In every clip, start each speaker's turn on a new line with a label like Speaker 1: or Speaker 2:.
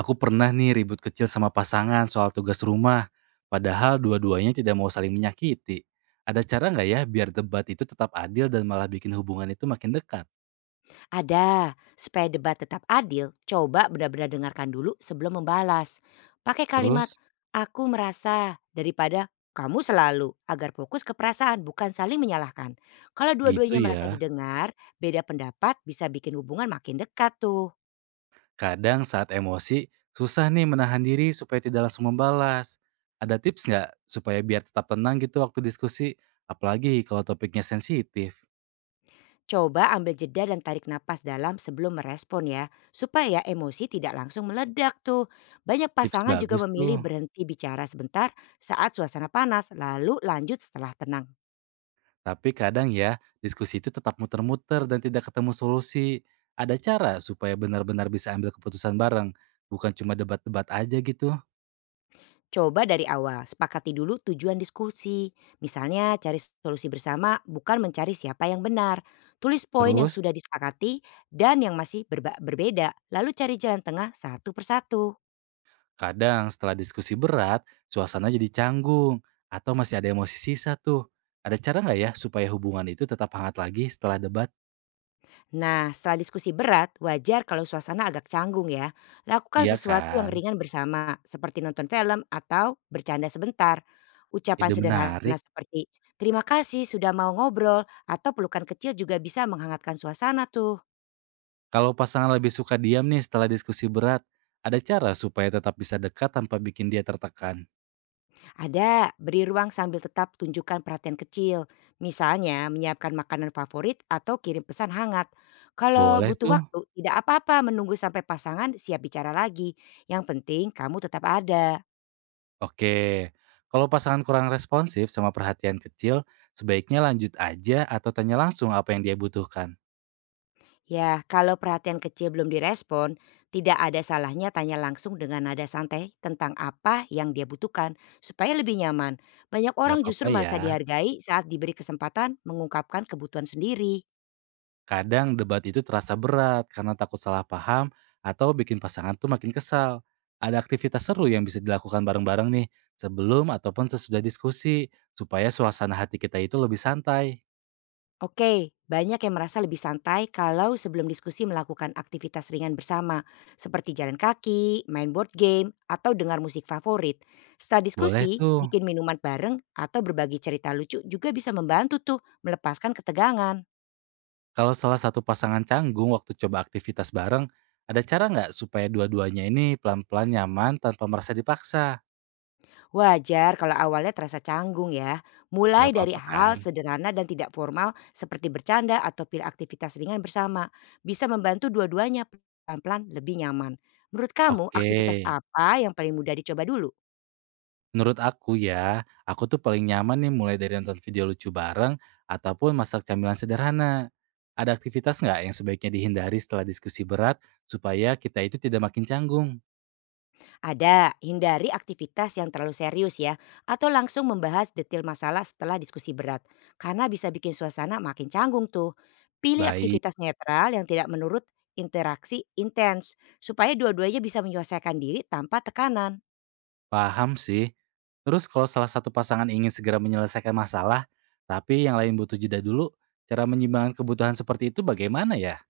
Speaker 1: Aku pernah nih ribut kecil sama pasangan soal tugas rumah, padahal dua-duanya tidak mau saling menyakiti. Ada cara nggak ya biar debat itu tetap adil dan malah bikin hubungan itu makin dekat?
Speaker 2: Ada, supaya debat tetap adil, coba benar-benar dengarkan dulu sebelum membalas. Pakai kalimat
Speaker 1: Terus,
Speaker 2: "aku merasa" daripada "kamu selalu" agar fokus ke perasaan bukan saling menyalahkan. Kalau
Speaker 1: gitu
Speaker 2: dua-duanya merasa
Speaker 1: ya,
Speaker 2: didengar, beda pendapat bisa bikin hubungan makin dekat tuh.
Speaker 1: kadang saat emosi, susah nih menahan diri supaya tidak langsung membalas. Ada tips nggak supaya biar tetap tenang gitu waktu diskusi, apalagi kalau topiknya sensitif?
Speaker 2: Coba ambil jeda dan tarik napas dalam sebelum merespon ya, supaya emosi tidak langsung meledak tuh. Banyak
Speaker 1: Tips
Speaker 2: pasangan juga
Speaker 1: bagus tuh.
Speaker 2: memilih berhenti bicara sebentar saat suasana panas, lalu lanjut setelah tenang.
Speaker 1: Tapi kadang ya, diskusi itu tetap muter-muter dan tidak ketemu solusi. Ada cara supaya benar-benar bisa ambil keputusan bareng, bukan cuma debat-debat aja gitu.
Speaker 2: Coba dari awal, sepakati dulu tujuan diskusi. Misalnya cari solusi bersama bukan mencari siapa yang benar. Tulis poin yang
Speaker 1: Terus,
Speaker 2: sudah disepakati dan yang masih berbeda, lalu cari jalan tengah satu persatu.
Speaker 1: kadang setelah diskusi berat, suasana jadi canggung atau masih ada emosi sisa tuh. Ada cara nggak ya supaya hubungan itu tetap hangat lagi setelah debat?
Speaker 2: Nah, setelah diskusi berat, wajar kalau suasana agak canggung ya. Lakukan
Speaker 1: Iya
Speaker 2: sesuatu yang
Speaker 1: kan?
Speaker 2: ringan bersama, seperti nonton film atau bercanda sebentar. Ucapan
Speaker 1: Ide
Speaker 2: sederhana
Speaker 1: menarik.
Speaker 2: seperti, terima kasih sudah mau ngobrol, atau pelukan kecil juga bisa menghangatkan suasana tuh.
Speaker 1: Kalau pasangan lebih suka diam nih setelah diskusi berat, ada cara supaya tetap bisa dekat tanpa bikin dia tertekan.
Speaker 2: Ada, beri ruang sambil tetap tunjukkan perhatian kecil. Misalnya menyiapkan makanan favorit atau kirim pesan hangat. Kalau
Speaker 1: Boleh
Speaker 2: butuh
Speaker 1: tuh.
Speaker 2: waktu, tidak apa-apa menunggu sampai pasangan siap bicara lagi. Yang penting kamu tetap ada.
Speaker 1: Oke, kalau pasangan kurang responsif sama perhatian kecil, sebaiknya lanjut aja atau tanya langsung apa yang dia butuhkan.
Speaker 2: Ya, kalau perhatian kecil belum direspon, tidak ada salahnya tanya langsung dengan nada santai tentang apa yang dia butuhkan supaya lebih nyaman. Banyak
Speaker 1: Gak
Speaker 2: orang
Speaker 1: apa-apa
Speaker 2: justru
Speaker 1: ya,
Speaker 2: merasa dihargai saat diberi kesempatan mengungkapkan kebutuhan sendiri.
Speaker 1: kadang debat itu terasa berat karena takut salah paham atau bikin pasangan tuh makin kesal. Ada aktivitas seru yang bisa dilakukan bareng-bareng nih, sebelum ataupun sesudah diskusi, supaya suasana hati kita itu lebih santai.
Speaker 2: Oke, banyak yang merasa lebih santai kalau sebelum diskusi melakukan aktivitas ringan bersama, seperti jalan kaki, main board game, atau dengar musik favorit. Setelah
Speaker 1: Boleh
Speaker 2: diskusi,
Speaker 1: tuh,
Speaker 2: bikin minuman bareng atau berbagi cerita lucu juga bisa membantu tuh melepaskan ketegangan.
Speaker 1: kalau salah satu pasangan canggung waktu coba aktivitas bareng, ada cara nggak supaya dua-duanya ini pelan-pelan nyaman tanpa merasa dipaksa?
Speaker 2: Wajar kalau awalnya terasa canggung ya. Mulai
Speaker 1: Nggak
Speaker 2: dari
Speaker 1: apa-apa
Speaker 2: hal
Speaker 1: kan?
Speaker 2: sederhana dan tidak formal seperti bercanda atau pilih aktivitas ringan bersama. Bisa membantu dua-duanya pelan-pelan lebih nyaman. Menurut kamu
Speaker 1: Oke.
Speaker 2: aktivitas apa yang paling mudah dicoba dulu?
Speaker 1: Menurut aku ya, aku tuh paling nyaman nih mulai dari nonton video lucu bareng ataupun masak camilan sederhana. Ada aktivitas nggak yang sebaiknya dihindari setelah diskusi berat supaya kita itu tidak makin canggung?
Speaker 2: Ada, hindari aktivitas yang terlalu serius ya, atau langsung membahas detail masalah setelah diskusi berat, karena bisa bikin suasana makin canggung tuh. Pilih
Speaker 1: Baik,
Speaker 2: aktivitas netral yang tidak menurut interaksi intens, supaya dua-duanya bisa menyelesaikan diri tanpa tekanan.
Speaker 1: paham sih. Terus kalau salah satu pasangan ingin segera menyelesaikan masalah, tapi yang lain butuh jeda dulu, cara menyeimbangkan kebutuhan seperti itu bagaimana ya?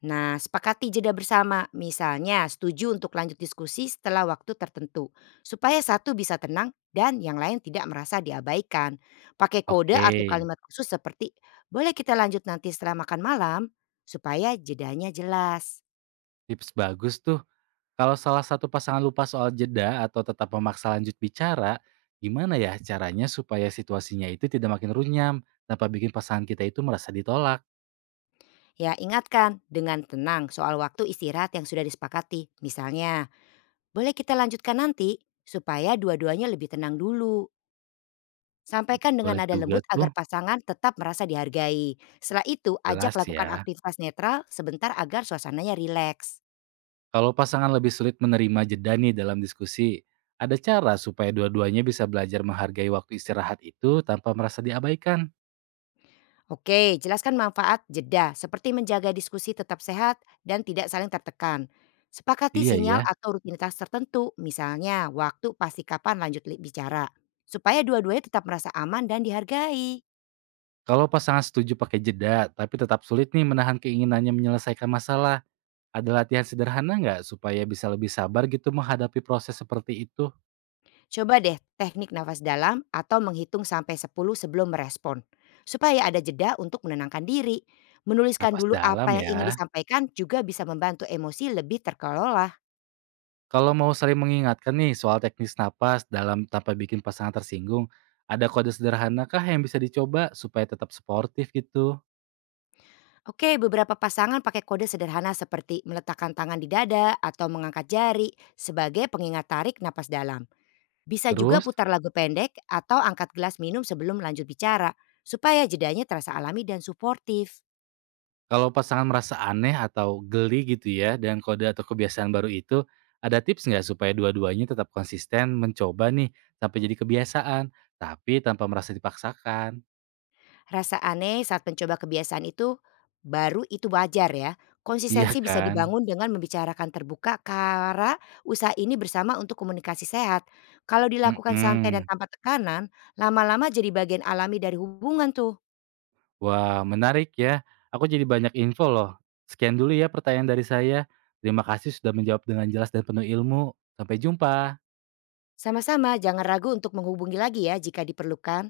Speaker 2: Nah, sepakati jeda bersama, misalnya setuju untuk lanjut diskusi setelah waktu tertentu, supaya satu bisa tenang dan yang lain tidak merasa diabaikan. Pakai kode
Speaker 1: Oke,
Speaker 2: atau kalimat khusus seperti, boleh kita lanjut nanti setelah makan malam, supaya jedanya jelas.
Speaker 1: tips bagus tuh. Kalau salah satu pasangan lupa soal jeda atau tetap memaksa lanjut bicara, gimana ya caranya supaya situasinya itu tidak makin runyam tanpa bikin pasangan kita itu merasa ditolak?
Speaker 2: Ya, ingatkan dengan tenang soal waktu istirahat yang sudah disepakati. Misalnya, boleh kita lanjutkan nanti, supaya dua-duanya lebih tenang dulu. Sampaikan dengan
Speaker 1: Boleh
Speaker 2: nada
Speaker 1: juga
Speaker 2: lembut
Speaker 1: tuh,
Speaker 2: agar pasangan tetap merasa dihargai. Setelah itu, ajak
Speaker 1: jelas
Speaker 2: lakukan
Speaker 1: ya.
Speaker 2: aktivitas netral sebentar agar suasananya rileks.
Speaker 1: Kalau pasangan lebih sulit menerima jeda nih dalam diskusi, ada cara supaya dua-duanya bisa belajar menghargai waktu istirahat itu tanpa merasa diabaikan?
Speaker 2: Oke, jelaskan manfaat jeda seperti menjaga diskusi tetap sehat dan tidak saling tertekan. Sepakati
Speaker 1: Iya
Speaker 2: sinyal
Speaker 1: ya.
Speaker 2: atau rutinitas tertentu, misalnya waktu pasti kapan lanjut bicara, supaya dua-duanya tetap merasa aman dan dihargai.
Speaker 1: Kalau pasangan setuju pakai jeda, tapi tetap sulit nih menahan keinginannya menyelesaikan masalah, ada latihan sederhana nggak supaya bisa lebih sabar gitu menghadapi proses seperti itu?
Speaker 2: Coba deh teknik nafas dalam atau menghitung sampai 10 sebelum merespon. Supaya ada jeda untuk menenangkan diri. Menuliskan
Speaker 1: Napas
Speaker 2: dulu apa
Speaker 1: dalam
Speaker 2: yang ingin
Speaker 1: ya.
Speaker 2: disampaikan juga bisa membantu emosi lebih terkelola.
Speaker 1: Kalau mau sering mengingatkan nih soal teknis napas dalam tanpa bikin pasangan tersinggung, ada kode sederhana kah yang bisa dicoba supaya tetap suportif gitu?
Speaker 2: Oke, beberapa pasangan pakai kode sederhana seperti meletakkan tangan di dada atau mengangkat jari sebagai pengingat tarik napas dalam. Bisa juga
Speaker 1: Terus,
Speaker 2: putar lagu pendek atau angkat gelas minum sebelum lanjut bicara supaya jedanya terasa alami dan suportif.
Speaker 1: kalau pasangan merasa aneh atau geli gitu ya dengan kode atau kebiasaan baru itu, ada tips nggak supaya dua-duanya tetap konsisten mencoba nih sampai jadi kebiasaan, tapi tanpa merasa dipaksakan?
Speaker 2: Rasa aneh saat mencoba kebiasaan baru itu wajar ya.
Speaker 1: Iya
Speaker 2: Konsistensi bisa
Speaker 1: kan?
Speaker 2: dibangun dengan membicarakan terbuka karena usaha ini bersama untuk komunikasi sehat. Kalau dilakukan santai dan
Speaker 1: Mhm.
Speaker 2: tanpa tekanan, lama-lama jadi bagian alami dari hubungan tuh.
Speaker 1: Wah, menarik ya. Aku jadi banyak info loh. Sekian dulu ya pertanyaan dari saya. Terima kasih sudah menjawab dengan jelas dan penuh ilmu. Sampai jumpa.
Speaker 2: Sama-sama, jangan ragu untuk menghubungi lagi ya jika diperlukan.